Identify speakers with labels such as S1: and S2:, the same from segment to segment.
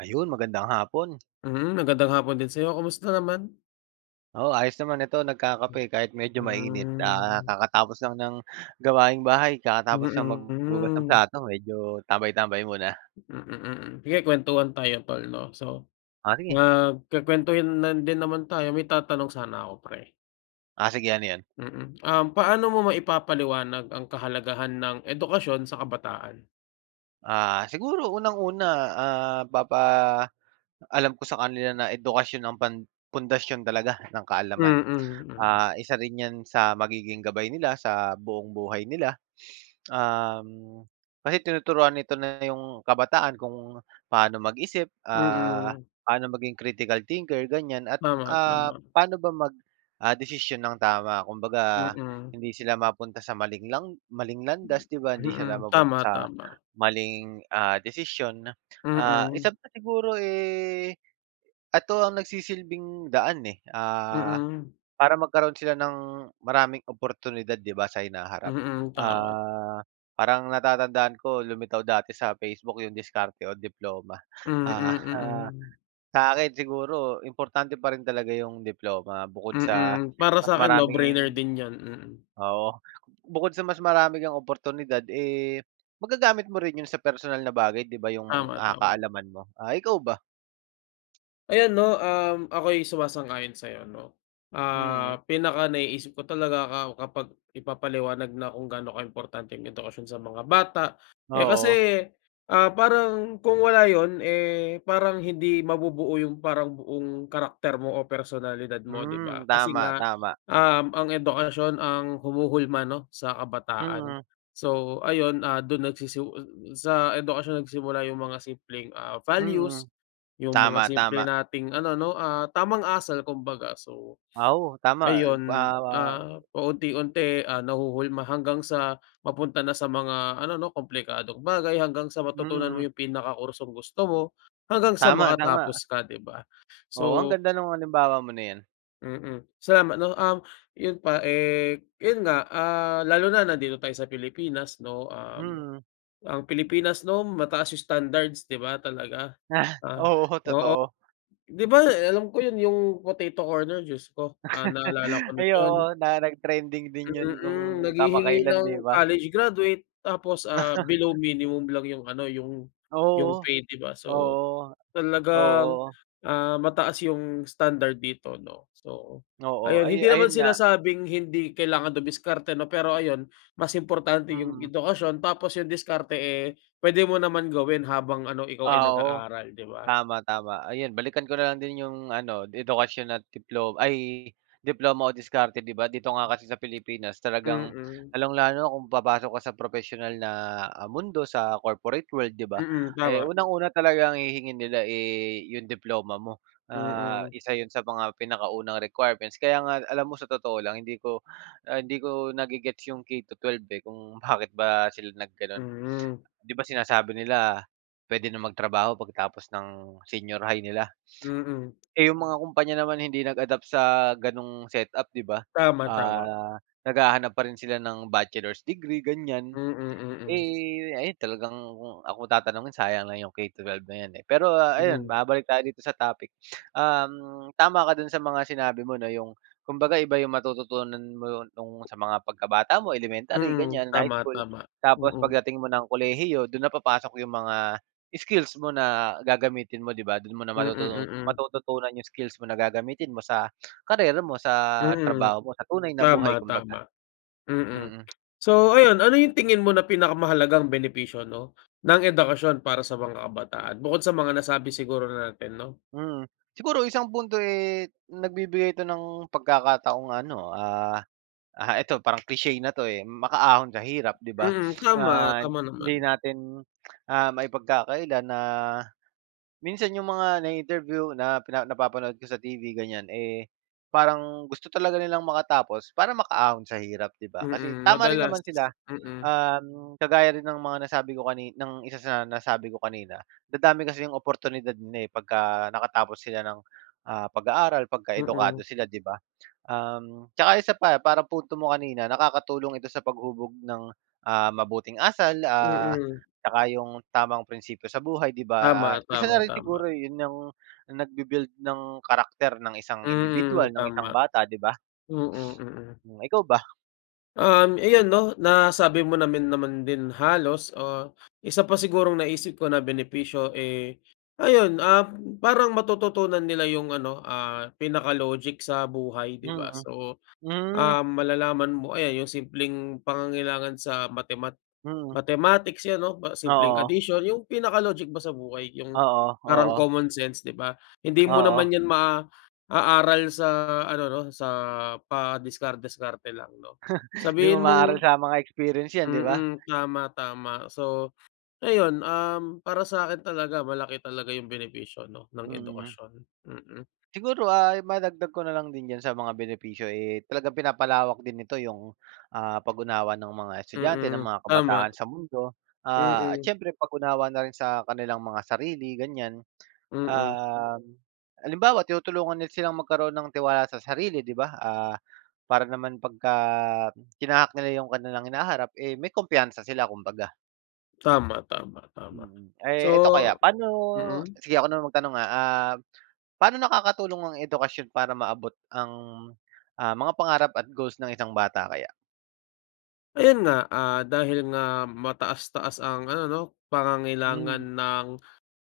S1: Ayun, magandang hapon.
S2: Mhm. Magandang hapon din sa'yo. Kumusta naman?
S1: Oo, ayos naman. Ito, nagkakape kahit medyo mainit. Ah,
S2: Hmm.
S1: kakatapos lang ng gawaing bahay, kakatapos lang
S2: Mm,
S1: maghugas ng
S2: hmm.
S1: plato. Medyo tambay-tambay muna.
S2: Mm, mm. Sige, kwentuhan tayo tol, 'no. So,
S1: Oh, sige.
S2: nagkukuwentuhan na din naman tayo, may tatanong sana ako pre.
S1: Ah, sige, ano 'yon?
S2: Mm. Um, paano mo maipapaliwanag ang kahalagahan ng edukasyon sa kabataan?
S1: Ah, siguro unang-una, ah, papaalam ko sa kanila na edukasyon ang pan pundasyon talaga ng kaalaman.
S2: Mm, mm.
S1: Ah, isa rin 'yan sa magiging gabay nila sa buong buhay nila. Um, kasi tinuturuan nito na yung kabataan, kung paano mag-isip, ah,
S2: Mm.
S1: paano maging critical thinker, ganyan, at,
S2: Tama,
S1: ah,
S2: tama.
S1: paano ba mag, ah, desisyon nang tama. Kumbaga,
S2: Mm.
S1: hindi sila mapunta sa maling lang maling landas, 'di ba? Hindi sila
S2: Mm.
S1: mapunta
S2: Tama,
S1: sa
S2: tama.
S1: maling, ah, desisyon. Ah,
S2: Mm.
S1: isa pa siguro, eh, ito ang nagsisilbing daan, eh, ah,
S2: Mm.
S1: para magkaroon sila ng maraming oportunidad 'di ba, sa hinaharap.
S2: Mm, tama.
S1: Ah, parang natatandaan ko, lumitaw dati sa Facebook 'yong diskarte o diploma. Ah,
S2: Mm,
S1: ha
S2: mm.
S1: sa akin siguro importante pa rin talaga 'yong diploma. Bukod sa
S2: Mm. Para
S1: mas
S2: sa'kin 'no, brainer
S1: maraming
S2: din 'yan, mm.
S1: oo. Bukod sa mas marami kang oportunidad, eh, magagamit mo rin yun sa personal na bagay, 'di ba yung mga,
S2: Tama,
S1: ah,
S2: tama.
S1: kaalaman mo. Ah, ikaw ba?
S2: Ay ano, um, ako'y sumasang-ayon sa'yo, 'no.
S1: Mm.
S2: Ah, pinaka naiisip ko talaga ka kapag ipapaliwanag na kung gaano kaimportante ang edukasyon sa mga bata, eh,
S1: Oo.
S2: kasi, ah, parang kung wala yun, eh, parang hindi mabubuo yung parang buong karakter mo o personalidad mo, 'di ba?
S1: Hmm,
S2: Kasi
S1: tama,
S2: nga,
S1: tama.
S2: um, ang edukasyon ang humuhulma 'no, sa kabataan.
S1: Mm.
S2: So, ayun, ah, do'n nagsisi sa edukasyon nagsimula yung mga simpleng, ah, values,
S1: Mm.
S2: yung mga
S1: Tama,
S2: simple
S1: tama.
S2: nating ano, 'no, ah, tamang asal, kumbaga. So,
S1: Ah, oo, tama. Eh, pa
S2: ayun, ah, paunti-unti, ah, nahuhulma hanggang sa mapunta na sa mga ano 'no, komplikadong bagay, hanggang sa matutunan mo
S1: Mm.
S2: yung pinaka kursong gusto mo, hanggang sa
S1: Tama, tama.
S2: makatapos ka, 'di ba?
S1: Oo, ang
S2: So
S1: ganda no'ng halimbawa mo na 'yan.
S2: Mm. Sa ma ano, um, yun pa, eh, 'yon nga, ah, lalo na nandito tayo sa Pilipinas, 'no? Um,
S1: Mm.
S2: ang Pilipinas 'no, mataas yung standards, 'di ba? Talaga. Ah,
S1: Oo,
S2: oo.
S1: totoo.
S2: 'Di ba, eh, alam ko 'yon 'yong Potato Corner, Diyos ko, ah, naalala ko
S1: Ay,
S2: din 'yon.
S1: oo, na nag-trending din yun, kung
S2: Mm, naghihingi
S1: kamakailan, 'di
S2: ng
S1: ba?
S2: college graduate tapos, ah, below minimum lang 'yong ano 'yong
S1: Ah,
S2: 'yong
S1: oo.
S2: pay, 'di ba? So,
S1: Oo.
S2: talagang,
S1: Oo.
S2: ah, mataas 'yong standard dito, 'no. So,
S1: Oo,
S2: ayon.
S1: ayu
S2: Hindi naman
S1: ayun nga.
S2: sinasabing hindi kailangan dumiskarte 'no, pero ayun, mas importante 'yong
S1: Mm.
S2: edukasyon tapos 'yong diskarte, eh, puwede mo naman gawin habang ano, ikaw ay
S1: Ah, oo.
S2: nag-aaral, 'di ba?
S1: Tama, tama. Ayun, balikan ko na lang din 'yong ano, edukasyon at diplo ay, diploma o diskarte. 'Di ba, dito nga kasi sa Pilipinas talagang
S2: Mm.
S1: lalong lalo na kung papasok ka sa propesyonal na, ah, mundo, sa corporate world, 'di ba?
S2: Mm,
S1: Eh,
S2: tama.
S1: unang-una talagang hihingiin nila, eh, 'yong diploma mo. Ah,
S2: Mm.
S1: isa 'yon sa mga pinakaunang requirements. Kaya nga alam mo, sa totoo lang, hindi ko ah, hindi ko nage-gets 'yong K-12, eh, kung bakit ba sila naggano'n.
S2: Hmm.
S1: 'Di ba sinasabi nila, puwede nang magtrabaho pagkatapos ng senior high nila.
S2: Mm.
S1: Eh, yung mga kumpanya naman hindi nag-adapt sa ganong setup, 'di ba.
S2: Tama, tama.
S1: Ah, naghahanap pa rin sila ng bachelor's degree,
S2: Mm,
S1: ganyan.
S2: mm.
S1: Eh, ayan, talagang kung ako tatanungin, sayang lang 'yong K-12 na 'yan, eh. Pero ayun,
S2: Hmm.
S1: babalik tayo dito sa topic. Um, tama ka do'n sa mga sinabi mo na 'yong kumbaga iba 'yong matututunan mo no'ng sa mga pagkabata mo, elementary
S2: Mm.
S1: ganyan, high
S2: Tama,
S1: school,
S2: tama.
S1: tapos
S2: Mm.
S1: pagdating mo ng kolehiyo, do'n na papasok 'yong mga skills mo na gagamitin mo, 'di ba? Do'n mo na
S2: Mm,
S1: matutu
S2: mm.
S1: matututunan 'yong skills mo na gagamitin mo sa karera mo, sa
S2: Mm.
S1: trabaho mo. Sa tunay na
S2: Tama,
S1: buhay, kumbaga.
S2: tama. Mm.
S1: Mm.
S2: So ayon, ano yung tingin mo na pinakamahalagang benepisyo 'no, ng edukasyon para sa mga kabataan? Bukod sa mga nasabi siguro natin, 'no?
S1: Mm. Siguro isang punto, eh, nagbibigay ito ng pagkakataong ano, ah, ah, ito parang cliche na 'to, eh, makaahon sa hirap, 'di ba?
S2: Mm, tama.
S1: Ah,
S2: Tama
S1: hindi
S2: naman.
S1: natin, ah, maipagkakaila na, minsan 'yong mga nai-interview na pina napapanood ko sa TV, ganyan, eh, parang gusto talaga nilang makatapos para makaahon sa hirap, 'di ba? Kasi
S2: Mm,
S1: tama rin
S2: madalas.
S1: naman sila.
S2: Mm.
S1: Um, kagaya rin ng mga nasabi ko kani ng isa sa nasabi ko kanina, dadami kasi yung oportunidad na eh, pagka nakatapos sila ng, ah, pag-aaral, pagka edukado
S2: Mm.
S1: sila, 'di ba? Um, tsaka isa pa, parang punto mo kanina, nakakatulong ito sa paghubog ng, ah, mabuting asal, ah,
S2: Mm.
S1: tsaka yung tamang prinsipiyo sa buhay, 'di ba? Ah,
S2: Tama,
S1: isa na
S2: tama,
S1: rin
S2: tama.
S1: siguro yun yung, nagbi-build ng karakter ng isang indibidwal,
S2: Mm,
S1: ng isang
S2: tama.
S1: bata, 'di ba?
S2: Mm, mm.
S1: Hmm, ikaw ba?
S2: Um, ayun 'no, nasabi mo namin naman din halos, ah, isa pa sigurong naisip ko na benepisyo, eh, ayun, um, parang matututunan nila yung ano, ah, pinaka logic sa buhay, 'di ba?
S1: Mm.
S2: So,
S1: Hmm.
S2: ah, malalaman mo ayan, yung simpleng pangangailangan sa mathemat
S1: Mm.
S2: mathematics, 'yan 'no. Pa simpleng
S1: Oo.
S2: addition, yung pinaka logic ba sa buhay, yung
S1: Oo,
S2: parang
S1: oo.
S2: common sense, 'di ba? Hindi mo
S1: Oo.
S2: naman yan maaaral sa ano 'no, sa padiskar-diskarte lang, 'no?
S1: Hindi mo
S2: Sabihin
S1: maaral
S2: mong
S1: sa mga experience 'yan, 'di ba?
S2: mm, tama, tama. So, ayun, um, para sa'kin talaga malaki talaga yung benepisyo 'no, ng
S1: Mm.
S2: edukasyon. Mm.
S1: Siguro, ah, madagdag ko na lang din diyan sa mga benepisyo, eh, talagang pinapalawak din nito 'yong, ah, pag-unawa ng mga estudyante, ng
S2: Mm,
S1: mga
S2: tama.
S1: kabataan, sa mundo, ah, at
S2: Mm.
S1: siyempre, pag-unawa na rin sa kanilang mga sarili, ganyan.
S2: Mm.
S1: Um, halimbawa, tinutulungan nila silang magkaroon ng tiwala sa sarili, 'di ba? Ah, para naman pagka tinahak nila 'yong kanilang hinaharap, eh, may kumpiyansa sila kumbaga.
S2: Tama, tama, tama.
S1: Mm. Eh, eto kaya,
S2: So
S1: pa'no
S2: mm?
S1: sige, ako naman magtanong ah. Ah, pa'no nakakatulong ang edukasyon para maabot ang, ah, mga pangarap at goals ng isang bata kaya?
S2: Ayun nga, ah, dahil nga mataas-taas ang ano 'no, pangangailangan
S1: Hmm.
S2: ng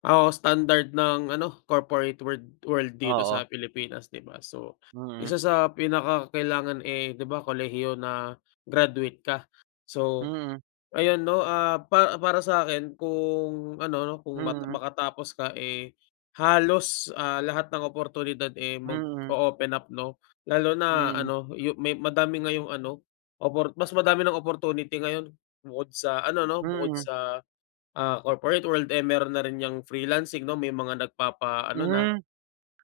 S2: o standard ng ano, corporate world world dito
S1: Oo.
S2: sa Pilipinas, 'di ba. So,
S1: Mm.
S2: isa sa pinakakailangan, eh, 'di ba, kolehiyo na, graduate ka. So,
S1: Mm.
S2: ayun 'no, ah, pa para sa'kin kung, ano 'no, kung ma
S1: Mm.
S2: makatapos ka, eh, halos, ah, lahat ng oportunidad, eh,
S1: Mm.
S2: mag-o-open up, 'no. Lalo na
S1: Mm.
S2: ano, yu may madami ngayong ano, opor mas madami ng opportunity ngayon. Bukod sa ano 'no, bukod
S1: Mm.
S2: sa, ah, corporate world, eh, meron na rin 'yang freelancing 'no, may mga nagpapa ano na
S1: Hmm.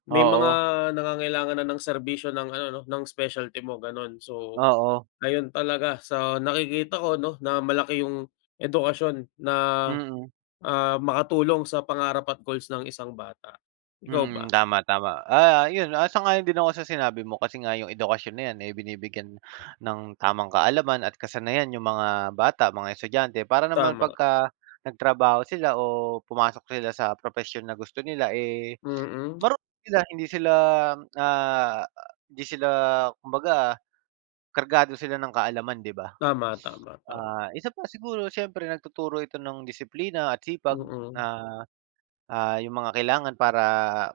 S2: may mga
S1: Oo.
S2: nangangailangan na ng serbisyo ng ano 'no, ng specialty mo, ganun. So,
S1: Oo.
S2: ayun talaga sa nakikita ko 'no, na malaki yung edukasyon na,
S1: Mm.
S2: ah, makatulong sa pangarap at goals ng isang bata. Ikaw
S1: Mm.
S2: ba?
S1: Tama, tama. Ah, 'yon, ah, sang-ayon din ako sa sinabi mo kasi nga 'yong edukasyon na 'yan, eh, binibigyan ng tamang kaalaman at kasanayan yung mga bata, mga estudyante, para naman
S2: Tama.
S1: pagka nagtrabaho sila o pumasok sila sa propesyon na gusto nila, eh,
S2: Mm.
S1: marunong sila, hindi sila, ah, hindi sila kumbaga, kargado sila ng kaalaman, 'di ba?
S2: Tama, tama, tama.
S1: Ah, isa pa, siguro siyempre nagtuturo ito ng disiplina at sipag,
S2: Mm.
S1: ah, ah 'yong mga kailangan para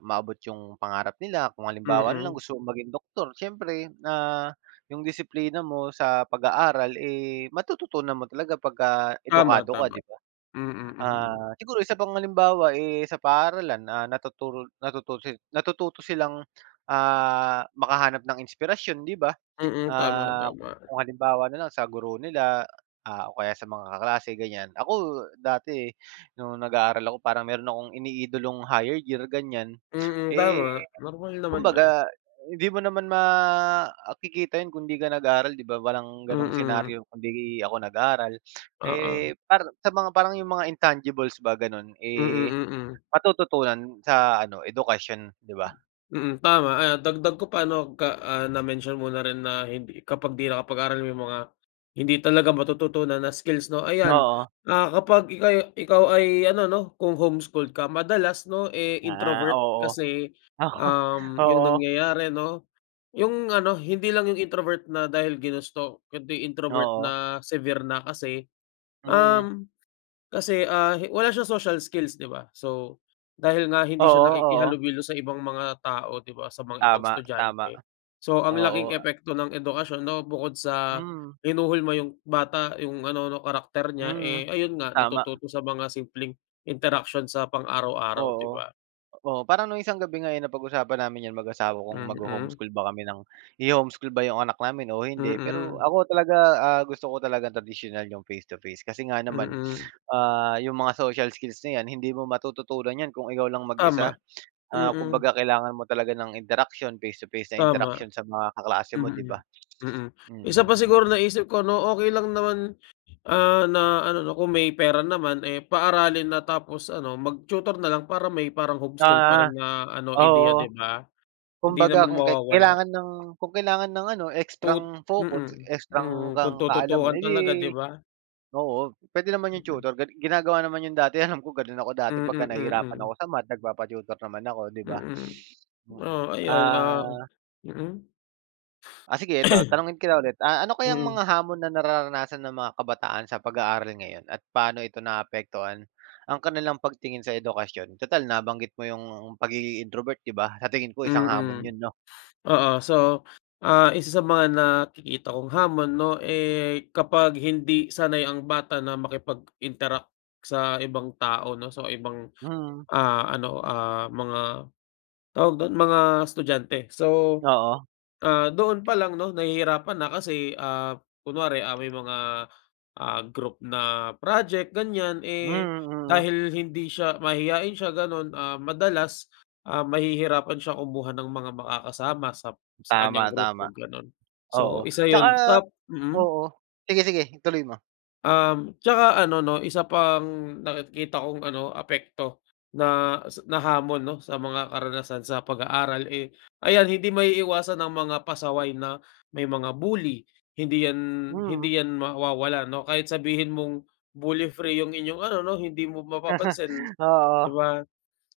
S1: maabot 'yong pangarap nila. Kung halimbawa na lang
S2: Mm.
S1: gusto mong maging doktor, siyempre, ah, 'yong disiplina mo sa pag-aaral, eh, matututunan mo talaga pagka
S2: Tama,
S1: edukado ka,
S2: tama.
S1: 'di ba?
S2: Mm, mm.
S1: Ah, siguro isa pang halimbawa, eh, sa paaralan, ah, natuturo natututo natututo silang, ah, makahanap ng inspirasyon, 'di ba?
S2: Mm, tama,
S1: Ah,
S2: tama.
S1: kung halimbawa na lang sa guro nila, ah, o kaya sa mga kaklase, ganyan. Ako dati no'ng nag-aaral ako, parang meron akong iniidolong higher year, ganyan.
S2: Mm,
S1: Eh,
S2: tama. Normal naman yun.
S1: kumbaga, hindi mo naman makikita 'yon kung 'di ka nag-aaral, 'di ba? Walang ganong
S2: Mm.
S1: senaryo kung 'di ako nag-aral.
S2: Oo.
S1: Eh, para sa mga parang 'yong mga intangibles ba, gano'n, eh,
S2: Mm, mm.
S1: matututunan sa ano, edukasyon, 'di ba?
S2: Mm, tama. Ayun, dagdag ko pa 'no, ka ah, na-mention mo rin na hindi kapag 'di nakapag-aral may mga, hindi talaga matututunan na skills, 'no. Ayan,
S1: Oo.
S2: ah, kapag ikaw yu ikaw ay ano 'no, kung home-schooled ka, madalas 'no, eh,
S1: Ah,
S2: introvert
S1: oo.
S2: kasi,
S1: Oo.
S2: um, yung
S1: Oo.
S2: nangyayari 'no, yung ano, hindi lang yung introvert na dahil ginusto, kundi introvert
S1: Oo.
S2: na severe na. Kasi,
S1: Mm.
S2: um, kasi, ah, wala siyang social skills, 'di ba? So, dahil nga hindi siya
S1: Oo, oo.
S2: nakikihalubilo sa ibang mga tao, 'di ba, sa mga ibang
S1: Tama, tama.
S2: estudyante. So, ang laking
S1: Oo.
S2: epekto ng edukasyon 'no, bukod sa
S1: Hmm.
S2: hinuhulma 'yong bata, 'yong ano 'no, karakter niya,
S1: Mm.
S2: eh, ayun nga,
S1: Tama.
S2: natututo sa mga simpleng interaction sa pang-araw-araw, 'di
S1: Oo.
S2: ba?
S1: Oh, parang noong isang gabi nga, eh, napag-usapan namin 'yan mag-asawa kung
S2: Mm.
S1: magho-homeschool ba kami ng iho-homeschool ba 'yong anak namin o hindi, pero
S2: Mm.
S1: ako talaga, ah, gusto ko talagang tradisyonal, 'yong face-to-face. Kasi nga naman,
S2: Mm.
S1: ah, 'yong mga social skills na 'yan, hindi mo matututunan 'yan kung ikaw lang mag-isa.
S2: Tama.
S1: Ah,
S2: Mm.
S1: kumbaga, kailangan mo talaga ng interaksiyon, face-to-face na
S2: Tama.
S1: interaksiyon sa mga kaklase mo, 'di ba?
S2: Mm. Mm. Isa pa
S1: Mm, yun
S2: siguro
S1: nam
S2: naisip ko 'no, okey lang naman, ah, na ano 'no, kung may pera naman, eh, paaralin na tapos ano, mag-tutor na lang para may parang homeschool pa
S1: Ah.
S2: rin na ano, ideya, 'di
S1: Oo.
S2: ba? Hindi
S1: Kumbaga,
S2: naman
S1: kung kai
S2: mawawala.
S1: kailangan ng kung kailangan ng ano,
S2: Tut
S1: extrang
S2: mm.
S1: focus, extrang
S2: Mm, kung
S1: kang kaalaman,
S2: tututukan
S1: edi
S2: talaga, 'di ba?
S1: oo, puwede naman 'yong
S2: Mm.
S1: tutor, gan ginagawa naman 'yon dati. Alam ko, gano'n ako dati pagka
S2: Mm,
S1: nahirapan ako
S2: mm.
S1: sa math, nagpapa-tutor naman ako, 'di ba?
S2: Mm.
S1: Mm,
S2: Oh, ayon, ah
S1: ah
S2: mm?
S1: Ah, sige eto, tanungin kita ulit, ah, ano kayang
S2: Mm.
S1: mga hamon na nararanasan ng mga kabataan sa pag-aaral ngayon, at paano ito naapektuhan, ang kanilang pagtingin sa edukasyon? Tutal nabanggit mo 'yong pagiging introvert, 'di ba? Sa tingin ko isang hamon
S2: Mm.
S1: 'yon, 'no?
S2: Oo. So, ah, isa sa mga nakikita kong hamon 'no, eh, kapag hindi sanay ang bata na makipag-interact sa ibang tao 'no, sa ibang,
S1: Mm.
S2: ah, ano, ah, mga, tawag do'n, mga estudyante. So,
S1: Oo.
S2: ah, doon pa lang 'no, nahihirapan na kasi, ah, kunwari, ah, may mga, ah, group na, project ganyan,
S1: Hmm,
S2: eh,
S1: mm, hmm.
S2: dahil hindi siya mahiyain siya ganun, ah, madalas, ah, mahihirapan siyang kumuha ng mga makakasama sa sa
S1: Tama,
S2: kanyang
S1: tama.
S2: grupo, ganun. So
S1: Oo,
S2: isa
S1: tsaka
S2: yun, tap mm?
S1: oo. Sige, sige, ituloy mo.
S2: Um, tsaka ano 'no, isa pang nakikita kong ano, apekto na s na hamon 'no, sa mga karanasan sa pag-aaral, eh, ayan, hindi maiiwasan ang mga pasaway na, may mga bully. Hindi 'yan
S1: Mm.
S2: hindi 'yan mawawala 'no. Kahit sabihin mong bully free 'yong inyong ano 'no, hindi mo mapapansin,
S1: Oo.
S2: 'di ba?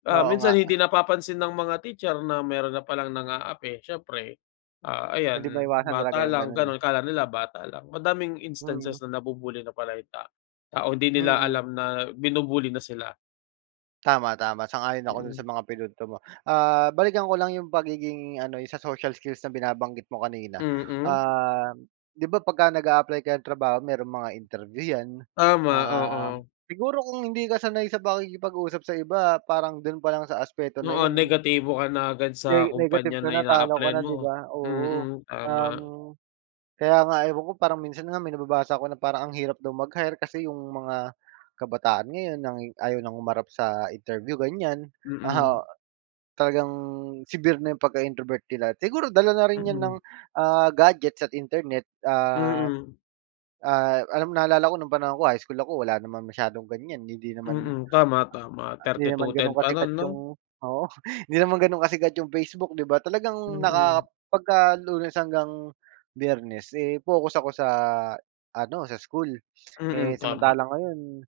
S2: Ah,
S1: Oo
S2: minsan
S1: nga.
S2: hindi napapansin ng mga teacher na meron na palang nang-aapi. Siyempre, ah,
S1: Hindi
S2: ayan,
S1: maiwasan talaga
S2: bata
S1: 'yong
S2: lang
S1: gano'n, eh.
S2: ganun. Akala nila bata lang, madaming
S1: Mm.
S2: instances na nabu-bully na pala yung ta tao. Hindi nila
S1: Mm.
S2: alam na binu-bully na sila.
S1: Tama, tama. Sang-ayon ako do'n
S2: Mm.
S1: sa mga pinunto mo. Ah, balikan ko lang 'yong pagiging ano, 'yong sa social skills na binabanggit mo kanina.
S2: Mm.
S1: Ah, 'di ba pagka nag-a-apply ka ng trabaho mayroong mga interview 'yan,
S2: Tama,
S1: um,
S2: oo.
S1: siguro kung hindi ka sanay sa pakikipag-usap sa iba, parang do'n pa lang sa aspeto na
S2: Oo,
S1: 'yon
S2: negatibo ka na agad sa
S1: ne negative
S2: kumpanya
S1: ka
S2: na
S1: na, talo ka
S2: ina-apply-an
S1: na, 'di
S2: mo.
S1: ba? Oo.
S2: Mm. Tama.
S1: Um, kaya nga ewan ko parang minsan nga may nababasa ako na parang, ang hirap daw mag-hire kasi 'yong mga, kabataan ngayon nang ayaw nang humarap sa interview, ganyan. Oo.
S2: Mm.
S1: Talagang severe na 'yong pagka-introvert nila. Siguro dala na rin 'yan ng,
S2: Mm.
S1: ah, gadgets at Internet. Ah.
S2: Mm.
S1: Ah, alam mo, naalala ko no'ng panahon ko, high school ako, wala naman masyadong ganyan, hindi naman
S2: Mm, tama, tama.
S1: Hindi
S2: thirty two
S1: naman
S2: ten
S1: ganun
S2: pa no'n,
S1: kasikat
S2: 'no?
S1: 'yong oo, hindi naman ganun kasikat 'yong Facebook, 'di ba? Talagang
S2: Mm.
S1: naka pagka Lunes hanggang Biyernes, eh, focus ako sa ano, sa school. Eh,
S2: Mm, tama.
S1: samantala ngayon,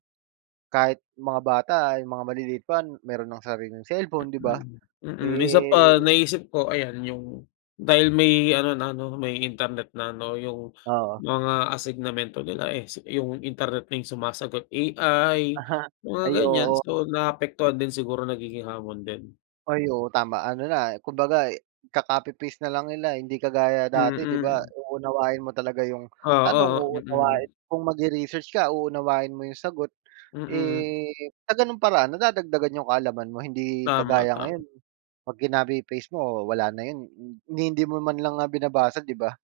S1: kahit mga bata, yung mga maliliit pa, meron ng sariling cellphone, 'di ba?
S2: Mm. Mm. Isa pa,
S1: Eh
S2: naisip ko ayan, yung, dahil may ano na 'no, may Internet na 'no, yung
S1: Oo.
S2: mga asignamento nila, eh, si yung Internet na yung sumasagot, AI, mga
S1: Ay,
S2: ganyan.
S1: oo.
S2: So naapektuhan din siguro, nagiging hamon din.
S1: Ay, oo, tama. Ano na, kumbaga, ika-copy-paste na lang nila, hindi kagaya dati, 'di ba
S2: Mm.
S1: uunawain mo talaga 'yong
S2: Oo,
S1: tanong,
S2: oh, mm.
S1: uunawain kung magre-research ka, uunawain mo 'yong sagot.
S2: Mm.
S1: Eh, sa ganung paraan, nadadagdagan 'yong kaalaman mo. Hindi
S2: Tama,
S1: kagaya
S2: tama.
S1: ngayon, 'pag kinopy-paste mo, wala na 'yon, ni hindi mo man lang nga binabasa, 'di ba?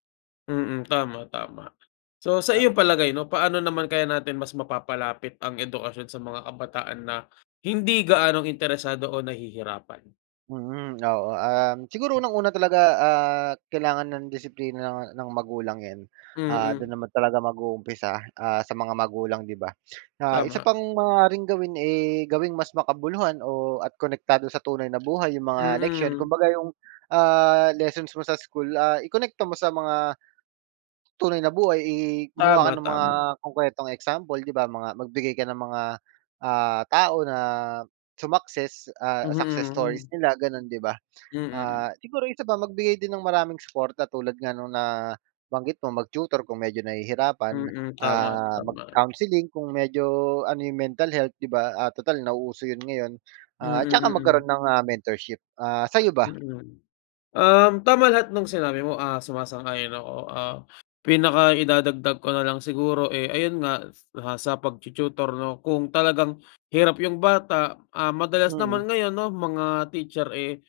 S2: Mm, tama, tama. So sa
S1: Oo.
S2: iyong palagay 'no, paano naman kaya natin mas mapapalapit ang edukasyon sa mga kabataan na, hindi gaanong interesado o nahihirapan?
S1: Mm, oo. Um, siguro unang-una talaga, ah, kailangan ng disiplina ng ng magulang 'yan. Ah, do'n
S2: Mm.
S1: naman talaga mag-uumpisa, ah, sa mga magulang, 'di ba? Ah, isa
S2: Tama.
S1: pang maaaring gawin, eh, gawing mas makabuluhan o at konektado sa tunay na buhay 'yong mga leksiyon.
S2: Mm.
S1: Kumbaga 'yong, ah, lessons mo sa school, ah, ikonekta mo sa mga, tunay na buhay, i gumawa ka
S2: Tama,
S1: ng mga
S2: tama.
S1: konkretong example, 'di ba. Mga magbigay ka ng mga, ah, tao na sumakses, ah,
S2: Mhm,
S1: success stories
S2: hmm.
S1: nila, ganon, 'di ba?
S2: Mm.
S1: Ah, siguro isa pa, magbigay din ng maraming supporta, tulad nga no'ng nabanggit mo, mag-tutor kung medyo nahihirapan.
S2: Mm, tama,
S1: Ah,
S2: tama.
S1: mag-counseling, kung medyo ano yung mental health, 'di ba. Ah, tutal nauuso yun ngayon.
S2: Mm,
S1: Ah, tsaka
S2: mm.
S1: magkaroon ng, ah, mentorship. Ah, sa'yo ba?
S2: Mm. Um, tama lahat no'ng sinabi mo, ah, sumasang-ayon ako. Ah, pinaka idadagdag ko na lang siguro, eh, ayun nga, sa pagtu-tutor 'no, kung talagang hirap yung bata, ah, madalas naman
S1: Mm.
S2: ngayon 'no, mga teacher, eh,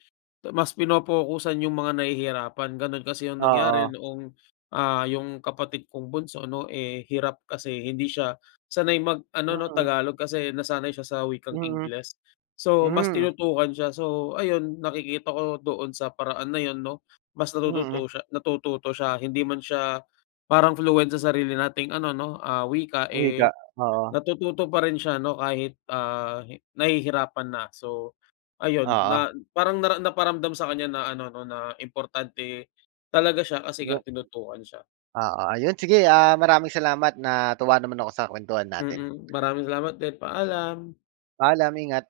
S2: mas pinopokusan yung mga nahihirapan. Ganun kasi yung nangyari
S1: Oo.
S2: noong, ah, yung kapatid kong bunso 'no, eh, hirap kasi hindi siya sanay mag-ano, 'no,
S1: Mm.
S2: Tagalog. Kasi nasanay siya sa wikang
S1: Mm.
S2: Ingles. So mas
S1: Hmm.
S2: tinutukan siya. So, ayun nakikita ko doon sa paraan na 'yon, 'no, mas
S1: Mm.
S2: natututo siya natututo siya. Hindi man siya parang fluent sa sarili nating ano 'no, ah, wika,
S1: Uy, ga
S2: eh,
S1: oo.
S2: natututo pa rin siya 'no, kahit, ah, hi nahihirapan na. So, ayun
S1: Oo.
S2: na parang nara naparamdam sa kanya na ano 'no, na importante, talaga siya kasi nga
S1: Yu
S2: tinutukan siya.
S1: Oo. Ayun sige, ah, maraming salamat. Natuwa naman ako sa kwentuhan natin.
S2: Mm. Maraming salamat din. Paalam.
S1: Paalam, ingat.